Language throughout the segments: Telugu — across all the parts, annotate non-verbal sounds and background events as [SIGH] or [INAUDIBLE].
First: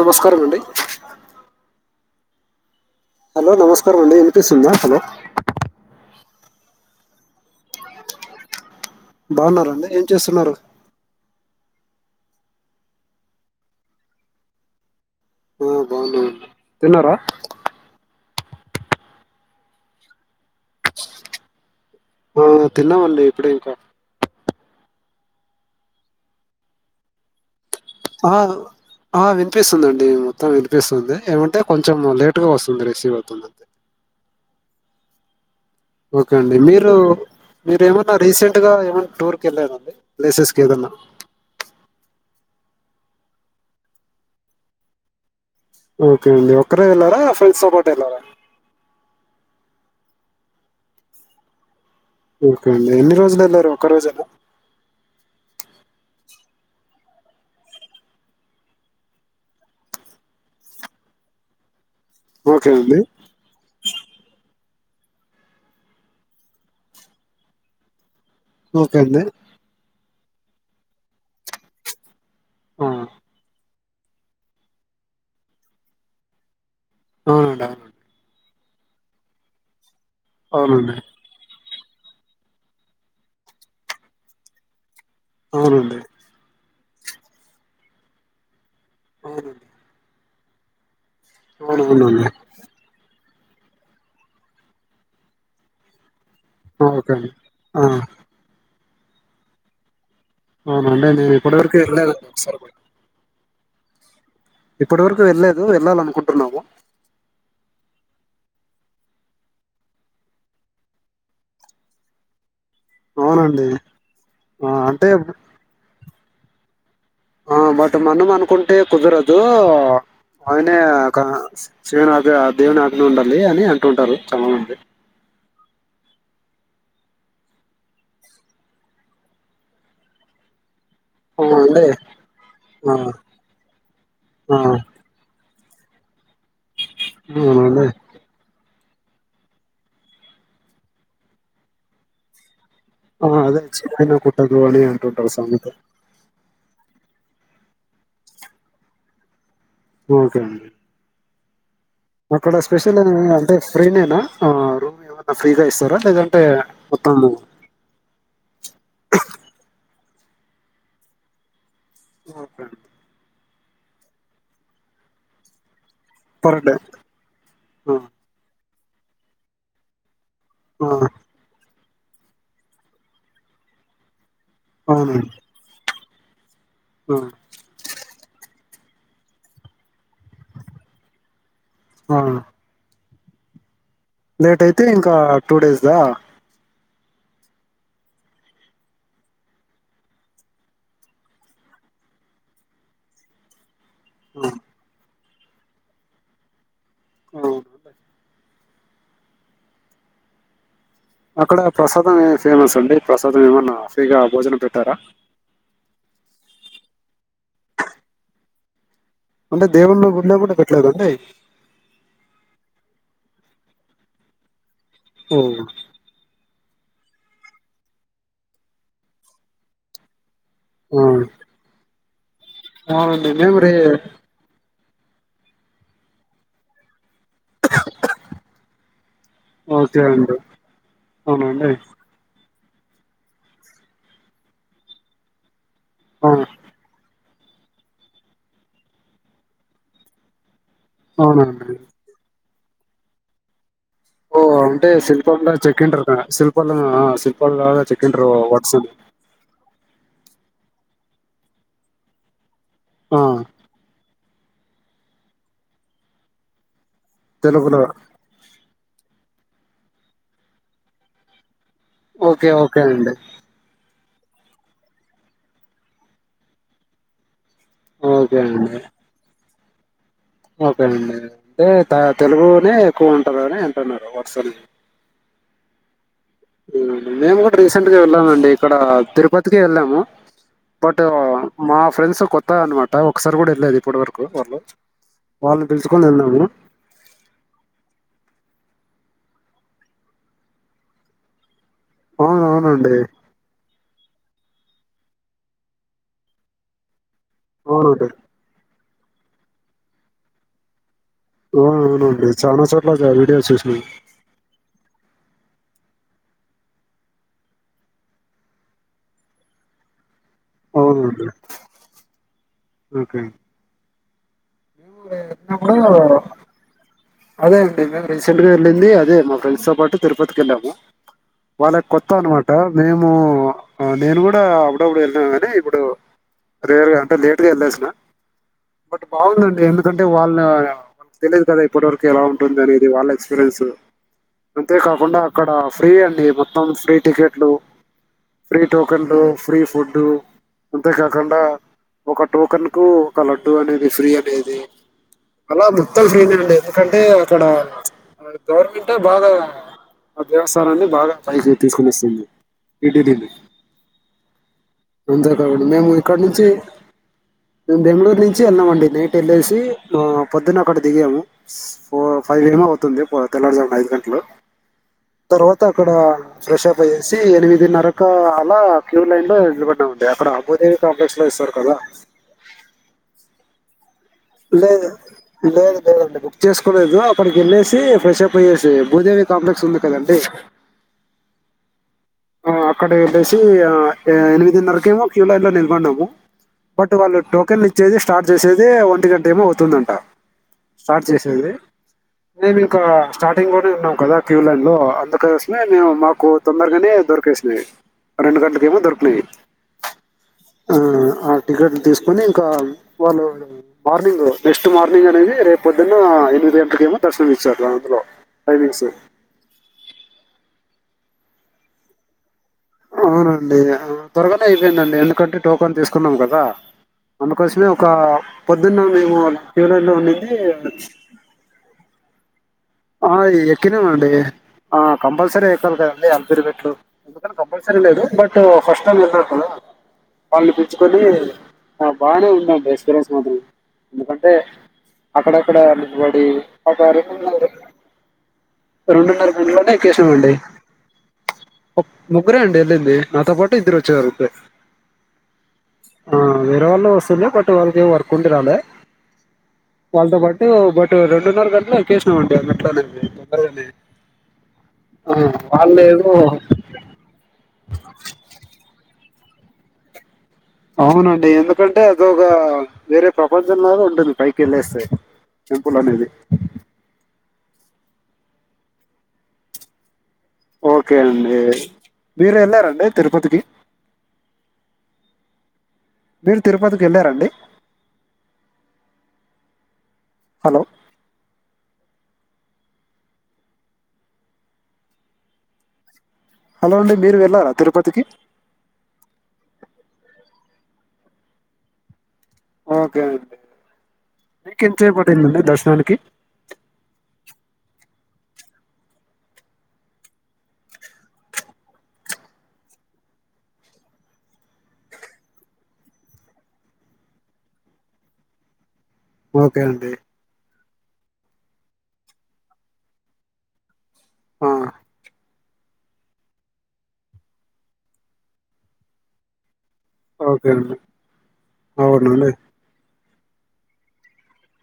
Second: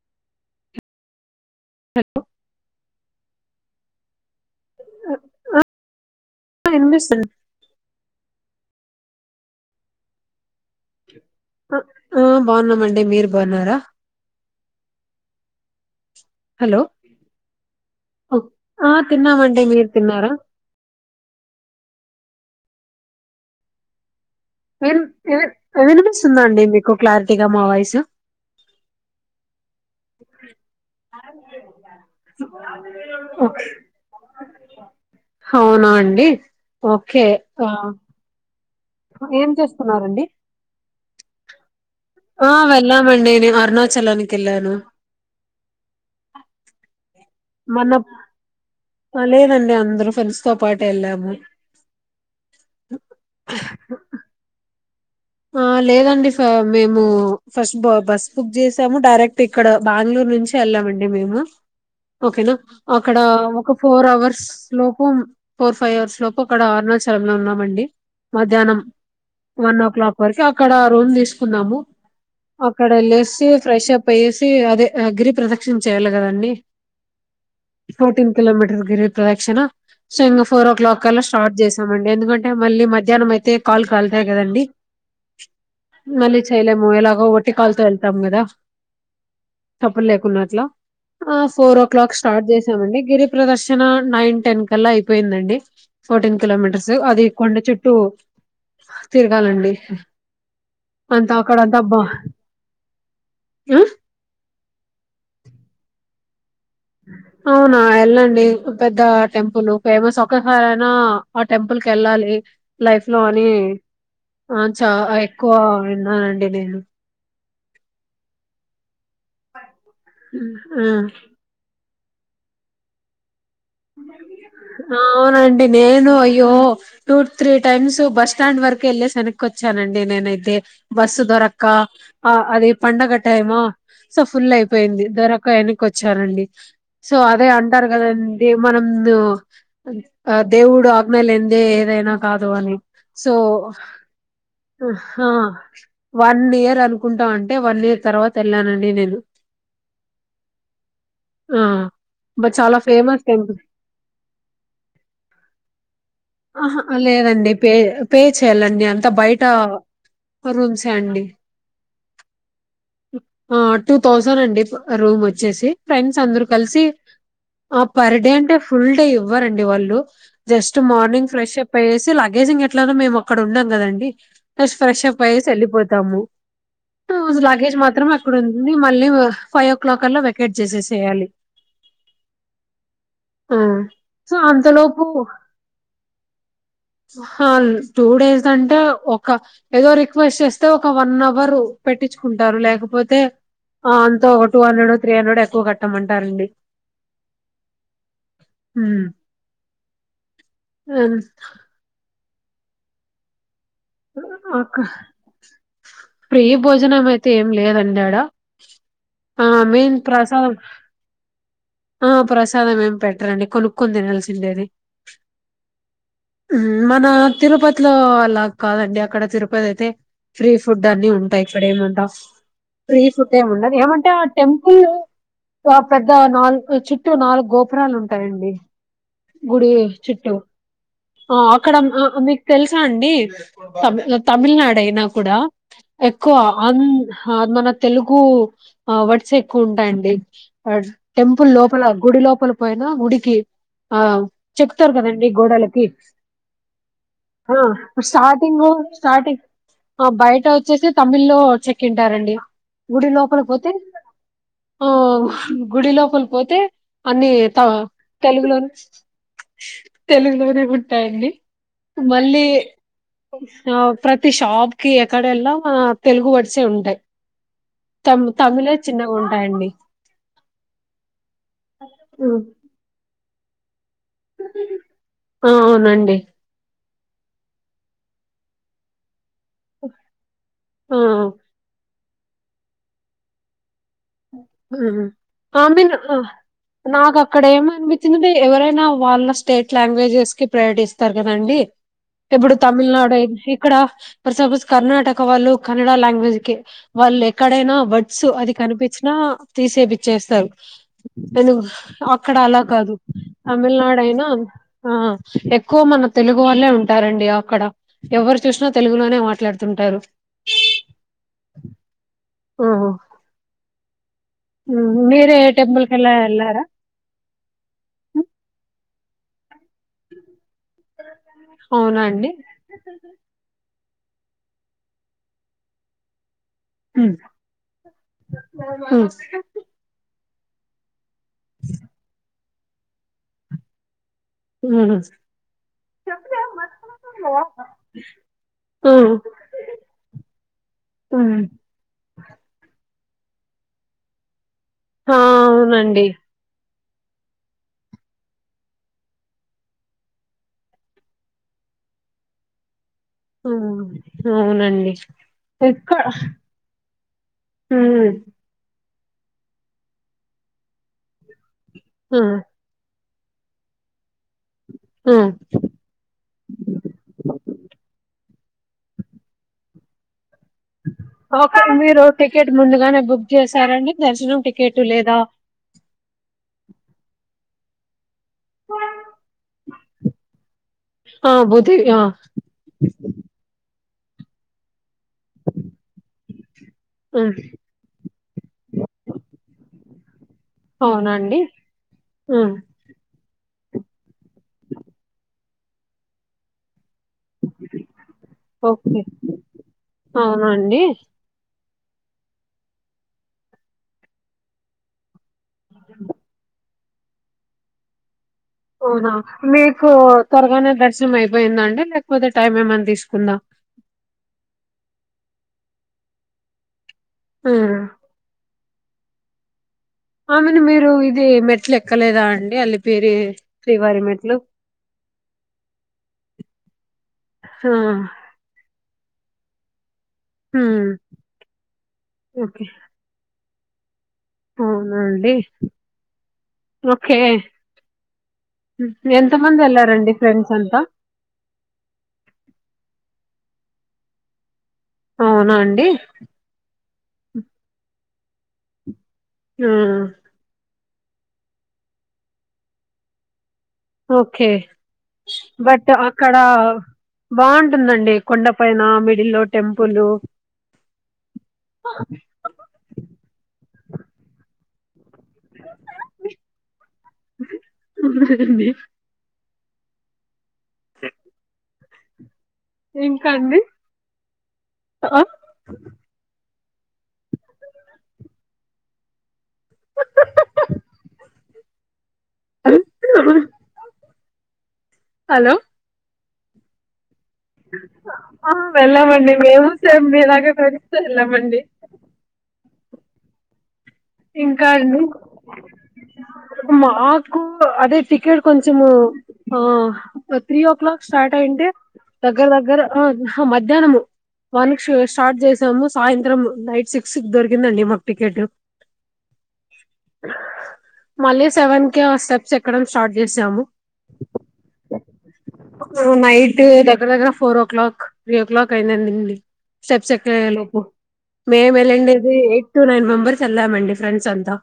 నమస్కారం అండి హలో హలో నమస్కారం అండి ఇనిపిస్తుందా హలో హ ఇనిపిస్తుంది బాగున్నారండి ఏం చేస్తున్నారు అ ఆ బాగున్నామండి మీరు బాగున్నారా ఆ బాగున్నామండి హలో తిన్నారా ఆ తిన్నామండి మీరు తిన్నారా ఆ తిన్నమండి ఇప్పుడే ఇంకా విం విం వినిపిస్తుందాండి మీకు క్లారిటీగా మా వాయిస్ ఆవ్ ఆ వినిపిస్తుందండి మొత్తం వినిపిస్తుంది ఏమంటే కొంచెం లేటుగా వస్తుంది రిసీవ్ అవుతుందంతే ఓకే అండి మీరు ఓకే ఆ మీరమన్నా రీసెం ట్ గా ఏమన్నా టూర్ కి ఏం వెళ్ళారండి చేస్తున్నారండి ప్లేసెస్ కి ఏదన్నా ఆ వెళ్ళామండి నేను అరుణాచలానికి వెళ్ళాను సోపోటెల్లారా హ లేదండి అందరూ ఫ్రెంస్ తో పాటేళ్ళము ఓకే అండి ఎన్ని రోజులు వెళ్లారు ఒక్కరోజేన ఆ లేదండి సా మేము ఫస్ట్ బ బస్ బుక్ జేసాము డైరెక్ట్ ఇక్కడ బ్యాంగ్ల్యూర్ నుంచి వెళ్ళామండి మేము ఓకేనా ఓకే అండి అక్కడ ఒక ఫోర్ హవర్స్ లోపు ఫోర్ ఫైవ్ అవర్స్ లోపు అక్కడ అరుణాచలం లో ఉన్నామండి మధ్యాహ్నం ఓకే అండి వన్ ఓ క్లాక్ వరకి అక్కడ రూమ్ తీసుకున్నాము ఆ, అక్కడ వెళ్ళేసి ఫ్రెష్ అప్ అయ్యేసి అదే గిరి ప్రదక్షిణ చేయ్యాలి గదండి అవుడ కిలోమీటర్ గిరి ప్రదక్షణ సో ఇంకా ఫోర్ ఓ అవునండి క్లాక్ కల్లా స్టార్ట్ చేస్ స్తామండి ఎందుకంటే మళ్ళీ మధ్యాహ్నం అయితే కాల్ కళ్తాయి కదండి అవునండి వెళ్ళీ చేయలేము ఎలాగో వట్టి కాల్ తో వెళ్తాము కదా అవునండి తప్ప లేకుండా అట్లా ఆ ఫోర్ ఓ క్లాక్ అవునవునండి స్టార్ట్ చేశామండి గిరి ప్రదర్శన నైన్ టెన్ కల్లా అయిపోయిందండి ఫోర్టీన్ కిలోమీటర్స్ ఓకే అది అండి కొండ ఆ చుట్టూ తిరగాలండి అవునండి అంతా మేము ఇప్పుడవరకు అక్కడంతా ఎల్లేదు అండీ ఆ ఇప్పటి వరకు వెళ్ళలేదు వెళ్ళాలనుకుంటున్నాము అవునా ఎళ్ళండి పెద్ద టెంపుల్ ఫేమస్ ఒకసారైనా ఆ టెంపుల్ కెళ్ళాలి లైఫ్ లో అని అవునండి ఆ చా ఎక్కువ విన్నానండి నేను ఆ బట్ మనం అనుకుంటే కుదరదు హ్మ్. ఆయనే ఆ కా శివునాజ్ఞా ఆ దేవుని ఆజ్ఞ ఉండాలి అని అంటుంటారు చాలా మంది ఆవునండి నేను యి య్యో టూ త్రీ టైమ్స్ బస్స్టాండ్ వరకు ఎళ్లేసి వెనక్కోచ్చానండి నేనైతే బస్సు దొరక్క అవునండి ఆ అది ఆ పండగ టైమ్ సో ఫుల్ ఆ అయిపోయింది దొరక్క వె క్కొచ్చానండి సో అదే అవునండి అంటారు కాదండి మనం ఆ దేవుడు ఆగ్ఞలేందే ఏదైనా కాదు అని ఆ సో అదే చెప్పిన కుట్టదు అని హ హ అంటుంటారు సామెత వన్ ఇయర్ రనుకుంటాం అంటే వన్ ఇయర్ తర్వాత వెళ్ళానండి నేను ఓకే ఆ బట్ అక్కడ చాలా స్పెషల్ ఫేమస్ అంటే టెంపుల్ ఫ్రీనేేనా ఆ రూమ్ ఏవన్నా ఫ్రీగా ఇస్తారా లేదంటే ఆహా అ మొత్తం లేదండి పే పే చేయ్యాలండి అంతా బయట ఫోర్ రూమ్స్ హే అండి ఓకే ఆ టూ థౌసండ్ అండి రూమ్ వచ్చేసి ఫ్రెండ్స్ అందరు పర్ డే కలిసి ఆ పర్ డే అంటే ఫుల్ డే ఇవ్వరండి వాళ్ళు జస్ట్ ఆ మార్నింగ్ ఫ్రెష్ అయ్యేసి లగేజింగ్ ఎట్లైనా మేము అక్కడ ఉండం కదండి ఫస్ట్ ఫ్రెష్ అప్ అవునండి అయ్యేసి వెళ్ళిపోతాము ఆ లగేజ్ మాత్రమే అక్కడ ఉంది మళ్ళీ మళ్ళీ ఫైవ్ ఓ క్లాక్ కల్ల వెకేట్ చేసేసేయాలి ఆ ఆ సో లేట్ అయితే ఇంకా టూ డేస్ దా అ హ టూ డేస్ దంటే ఒక ఏదో రిక్వెస్ట్ చేస్తే ఒక వన్ అవర్ పెట్టించుకుంటారు లేకపోతే ఆ అంతో ఒక టూ హండ్రెడో త్రీ హండ్రెడో ఎక్కువ కట్టమంటారండి ఆ ఉమ్ అక్కడ ప్రసాదం ఏమి ఫేమస్ అండి ప్రసాదం ఏమన్నా ఫ్రీగా భోజనం అక్క పెట్టారా ఫ్రీ భోజనం అయితే ఏం లేదండి ఆడా అంటే దేవుణ్ణి గుడీలో కూడా పెట్టలేదండి ఆ ప్రసాదం ఏం పెట్టరండి కొనుక్కొని తినాల్సిందె అది ఓ ఉమ్ మన తిరుపతిలో అలాగ కాదండి అక్కడ తిరుపతి అయితే ఫ్రీ ఫుడ్ అన్ని ఆ ఉంటాయి. ఇక్కడేమంటా ఫ్రీ అవునండి ఫుడ్ ఏమి మేము రే ఉండదు. ఏమంటే ఆ టెం పెద్ద నాలుగు చి చుట్టూ నాలుగు గోపురాలుంటాయండి గుడి ఓకే చుట్టూ అండి ఆ అవునండి అక్కడ అమీ తెలుసా అండి త తమిళనాడు అయినా కూడా ఆ ఎక్కువ అన్ మన తెలుగు వర్డ్స్ ఎక్కువ ఉంటాయండి టె టెంపుల్ అవునండి లోపల గుడి లోపల పోయినా గుడికి ఆ ఓ అంటే చెప్తారు కదండి శిల్పంలా గోడలకి చెక్కింటారు కదా శిల్పంలో ఆ శిల్పంలాగా చెక్కింటారు స్టార్టింగ్ వర్డ్స్ ని స్టార్టింగ్ ఆ బయట వచ్చేసి తమిళ్ లో చెక్ంటారండి గుడి ఆ లోపలి పోతే ఆ గుడి లోపలి పోతే అన్ని త తెలుగులో తెలుగులోని తెలుగులోనే ఉంటాయండి మళ్ళీ ఓకే ఓకే అండి ఆ ప్రతి షాప్ కి ఎక్కడెల్లా తెలుగు వర్డ్స్ ఏ ఉంటాయ్ తమ్ ఓకే తమిళే చిన్నగ ఉంటాయండి ఓకేనండి అంటే తెలుగునే ఎక్కువ ఉంటారు కాని న వాట్సలు ఆ అవునండి మేము కూడా రీసెంట్ గా వెళ్ళామండి. ఇక్కడ తిరుపతికి వెళ్ళాము. ఆ బట్ మా ఫ్రెండ్స్ కొత్తా అనమాట ఒకసారి కూడా వెళ్ళలేదు. ఉహు ఆమెన్ పిలుచుకొని వెళ్ళాము. నాకు అక్కడ ఏమో అనిపించిందిటె ఎవరైనా వాళ్ళ స్టేట్ లాంగ్వేజెస్ కి ప్రయరిటిస్తారు కదండి. ఇప్పుడు అవునవునండి. తమిళనాడు అయి ఇక్కడ సపోజ్ కర్ణాటక వాళ్ళు కన్నడ లాంగ్వేజ్ కి వాళ్ళు ఎక్కడైనా అవునండి. వర్డ్స్ అది కనిపి నా తీసేపిచ్చేస్తారు. తెలుగు అవునవునండి. అక్కడ అలా చాలా చోట్ల కాదు జ వీడియోస్ చూసినాను. తమిళనాడు అయినా ఆ ఎక్కువ మన తెలుగు వాళ్ళలే ఉంటారండి. అక్కడ ఎవరు చూసినా తెలుగులోనే మాట్లాడుతుంటారు. అవునండి ఓహో ఓకే మీరే వెళ్ళినప్పుడు టెంపుల్ కల్ల ఎల్లారా అదే అండి మేము రీసెంట్ గా వెళ్ళింది. అదే మా ఫ్రెండ్స్ తో పాటు తిరుపతికి వెళ్ళాము. వాళ్ళకి అవునా కొత్త అండి అనమాట మేము నేను కూడా అప్పుడప్పుడు వెళ్నాను కానీ ఇప్పుడు రేర్ గా అంటే ఉమ్, లేట్ గా వెల్లేసిన ఉమ్, బట్ ఉమ్, బాగుందండి. ఎందుకంటే వాళ్ళు నా తెలిదు కదా ఇప్పటి వరకు ఎలా ఉంటుంది అనేది వాళ్ళ ఎక్స్పీరియన్స్ ఉమ్, అంతేకాకుండా అక్కడ ఫ్రీ అండి మొత్తం ఫ్రీ టికెట్లు ఫ్రీ టోకన్లు ఫ్రీ ఫుడ్ అంతేకాకుండా ఉమ్. ఒక టోకన్ కు ఒక లడ్డూ అనేది ఫ్రీ అనేది ఆ అలా మొత్తం అవునండి ఫ్రీ అండే ఎందుకంటే అక్కడ గవర్నమెంట్ బాగా ఆ దేవస్థానాన్ని బాగా పైకి తీసుకుని వస్తుంది. టిటిడి ది ఉమ్, అవునండి అంతే కాబట్టి మేము ఎక్కడ ఇక్కడ నుంచి మేము ఉమ్, బెంగళూరు నుంచి వెన్నమండి నైట్ వెళ్ళేసి పొద్దున్న అక్కడ దిగాము. ఫోర్ ఉమ్, ఫైవ్ ఏమో అవుతుంది పో తెల్లరుజామున ఐదు గంటలు ఉమ్. తర్వాత అక్కడ ఫ్రెష్ప్ అయ్యేసి, ఎనిమిదిన్నరక అలా క్యూలైన్ లో నిలబడ్డామ్ ఓకే మీరు టికెట్ ముందుగానే బుక్ చేసారండి. దర్శనం టికెట్ లేదు లేదా లేదు లేదండి. బుక్ చేసుకోలేదు. అప్పడికీ వెళ్లేసి ఫ్రెష్ప్ పోయేసి భూదేవి కాంప్లెక్స్ ఉంది కదండి. ఆ బుధి ఆ అక్కడికి వెల్లేసి ఆ ఎనిమిదిన్నరక ఏమో క్యూ లైన్ లో నిలకొన్నాము. బట్ వాళ్ళు ఉమ్, టోకెన్ ఇచ్చేది స్టార్ట్ చేసేది వన్ గంట ఏమో అవుతుందంట స్టార్ట్ అవునండి చేసేది ఉమ్, మేమి ఇంకా స్టార్టింగ్ లోనే ఉన్నాం కదా క్యూలైన్ లో అందుక కోసమే నేను మాకు తొందరగానే దొరికేసినాయి రెండు గంటలకేమో ఓకే దొరికినయ్ అవునండి ఆ టికెట్ లు తీసుకొని ఇంకా వాళ్ళు మార్నింగ్ నెక్స్ట్ మార్నింగ్ అనేది రేపొద్దున ఎనిమిది ట్లకేమో దర్శనం ఇచ్చారు అందులో టైమింగ్స్. అవునా మీకు త్వరగానే దర్శనం అయిపోయింద అండి. లేకపోతే టైం ఏమన్నా తీసుకుందా అవునండి త్వరగానే అయిపోయిందండి. ఎందుకంటే టోకెన్ తీసుకున్నాం కదా. అందుకోసమే ఉమ్. ఒకా పొద్దున్నే మేము క్యూ లైన్‌లో ఆమెను ఉండింది మీరు ఇది మెట్లెక్కలేదా అండి అలి ఆ ఎక్కినమండి ఆ కంపల్సరీ ఎక్కాలి కదండి అల్పిరి మెట్లు ఎందుకని ఆ కంపల్సరి లేదు బట్ ఫస్ట్ టైమ్ ఎల్లినాం కదా వాళ్ళని హ్మ్ పిల్చుకొని ఆ బాగానే ఓకే ఉందండి ఎక్స్పీరియన్స్ మాత్రం ఎందుకంటే అవునా అండి అక్కడక్కడ నిలబడి ఓకే [UNINTELLIGIBLE] రెండున్నర ఎంత మంది గంటలోనే వెళ్లారండి ఎక్కేసినమండి ఫ్రెండ్స్ అంతా ముగ్గురే అండి ఎల్లింది నాతో పాటు ఇద్దరు వచ్చారు అంతే అవునా అండి ఆ వేరే వాళ్ళ వస్సుండే బట్ వాళ్ళకి వర్క్ కుండిరాలే హ్మ్ వాళ్ళతో పాటు బట్ రెండున్నర గంటలో ఎక్కేసినమం గా మెట్లనేవి తొందరగనే ఓకే బట్ ఏదో అక్కడా బాగుంటుందండి కొండ పైన మిక్ లో టెంపులు అవునండి ఎందుకంటే అదొగ వేరే ప్రపంచంలాగ ఉంటుంది పైకెళ్ళేస్తే టెంపులనేది అవునండి ఓకే అండి మీరెళ్ళార్ అండి ఇంకా తిరుపతికి అండి ఆ మీర్ తిరుపతికెళ్ళారండి హలో హాల్లో హలో హలో అండి మీర్ వెల్ ఆ వెళ్ళామండి మేము సేంమీలాగే ఫ్రెండ్స్ తో వెళ్ళామండి ఓకే అండి ఇంకా మీకెంత సేపు అండి పట్టిందండి దర్శనానికి? మాకు అదే టికెట్ కొంచమూ ఆ త్రీ ఓ క్లాక్ స్టార్ట్ అయింటే దగ్గర దగ్గర మధ్యాహ్నము వన్ స్టార్ట్ చేసాము సాయంత్రం నైట్ సిక్స్ దొరికిందండి మాకు టికెట్ ఓకే అండి మళ్ళీ సెవెన్కే ఆ స్టెప్స్ ఎక్కడం స్టార్ట్ చేసాము ఆ నైట్ దగ్గర దగ్గర four o'clock three o'clock అయిందండి స్టెప్స్ ఎక్కే ఓకే అండి. లోపు మేము అవునండి. వెళ్లిండేది ఎయిట్ టు నైన్ మెంబర్స్ వెళ్ళామండి ఫ్రెండ్స్ అంతా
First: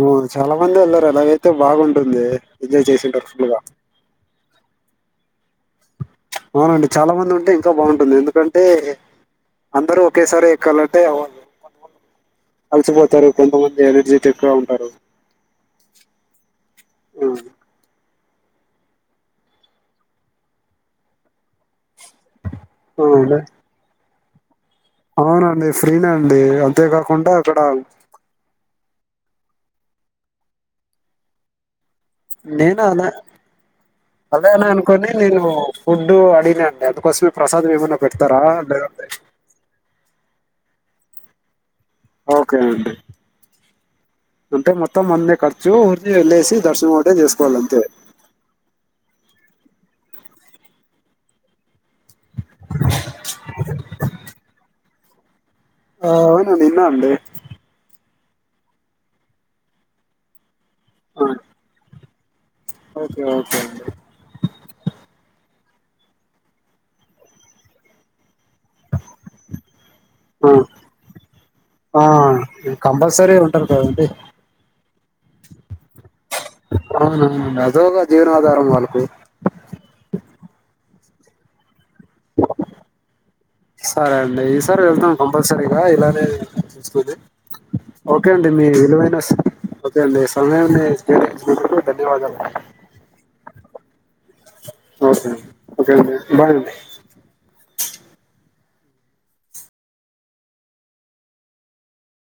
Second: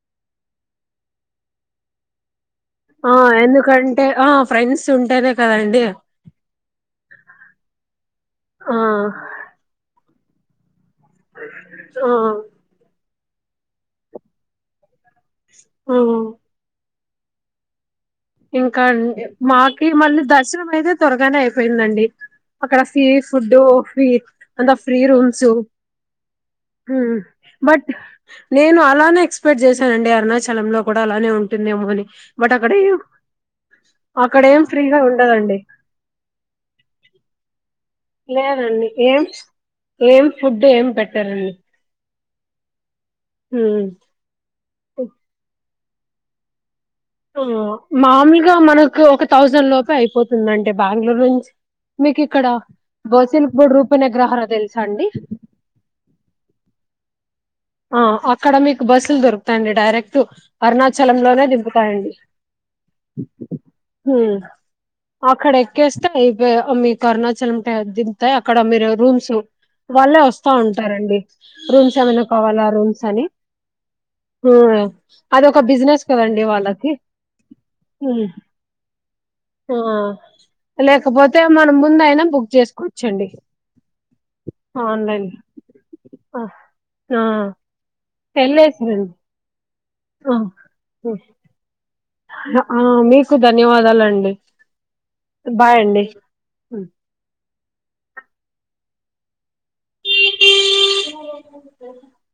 ఓ చాలా మంది వెళ్లారు అలాగైతే బాగుంటుంది ఎంజాయ్ ఆ చేసింటారు ఫుల్‌గా. ఎందుకంటే ఆ ఫ్రెండ్స్ ఉంటేనే కదండి అవునండి చాలా మంది ఉంటే ఇంకా బాగుంటుంది ఎందుకంటే ఆ అందరు ఒకేసారి ఎక్కాలంటే అవ్వదు ఆ అల్సిపోతరు కొంతమంది ఎనర్జిటెక్గా ఉంటారు ఆహ్ ఆ ఇంకాండి మాకి మళ్ళీ దర్శనం అయితే త్వరగానే అయిపోయిందండి అక్కడ సీ అవునండి ఫుడ్ ఫ్రీ అంత ఫ్రీ రూమ్స్ అవునండి ఫ్రీనే అండి ఉమ్ అంతేకాకుండా అక్కడ బట్ నేను అలానే ఎక్స్పెక్ట్ చేశానండి అరుణచలంలో గుడ అలానె ఉంటుందేమో అని బట్ అక్కడ ఎం అదేననే అనుకొని నేను ఉండదండి ఫుడ్ అడిగిన అండి అందుకొసమే ప్రసాదం ఎవన్ లెదండి ఏం ఏం ఫుడ్ ఏం పెట్టరండి ఓకే అండి అంటే మొత్తం అన్ని కర్ సో ఊర్కే వెల్లేసి దర్శనం ఒకటే చేసుకోవాలి అంతే మాముల్గ మనకు ఒక థౌజండ్ లోపే అయిపోతుంది అంటె బెంగళూర్ నుంచి మిక్ ఇక్కడ బసిల్ బొడ్ రూప అనెగ్రహార అని తెల్స అండి ఆ ఆవును విన్న అండి ఆ అక్కడ మీక్ బస్సుల్ దొరుకుతయ్డి డైరెక్ట్ ఆ! అరుణచలంలొనే దింపుతయండి ఓకే ఓకే అండి ఉమ్ అక్కడ ఏ స్తయ్ బె అ మిక్ అరుణచల్ క దింప్తయ్ అక్కడ మీరు రూమ్స్ వాళ్ళే ఇస్త ఉంటారండి రూమ్స్ ఆ ఆ! ఏమైన కావాలా రూమ్స్ అని కంపల్సరీ ఉంటారు కదండి ఉమ్ అది ఒక్క బుసినెస్ కదండి వాళ్ళకి అవునవునండి అదోక ఆ జీవనాధారం వాళ్ళకు ఉ ఆ లేకపొతే మనం ముందైన బుక్ చేసుకోవచ్చండి సరే అండి ఈసారి వెల్తం ఆన్లైన్ కంపల్సరీగ ఎల వెల్ అన్ చుస్తున ఆ ఓకే అండి మీ వెళ్ళేసిరండి విలువైన సమయాన్ని మాకు ఇచ్చినందుకు ధన్యవాదాలు అ ఆ మీకు ధన్యవాదలండి ఓకేండి ఓకేనండి బాయ్ అండి హ్మ్. [INAUDIBLE]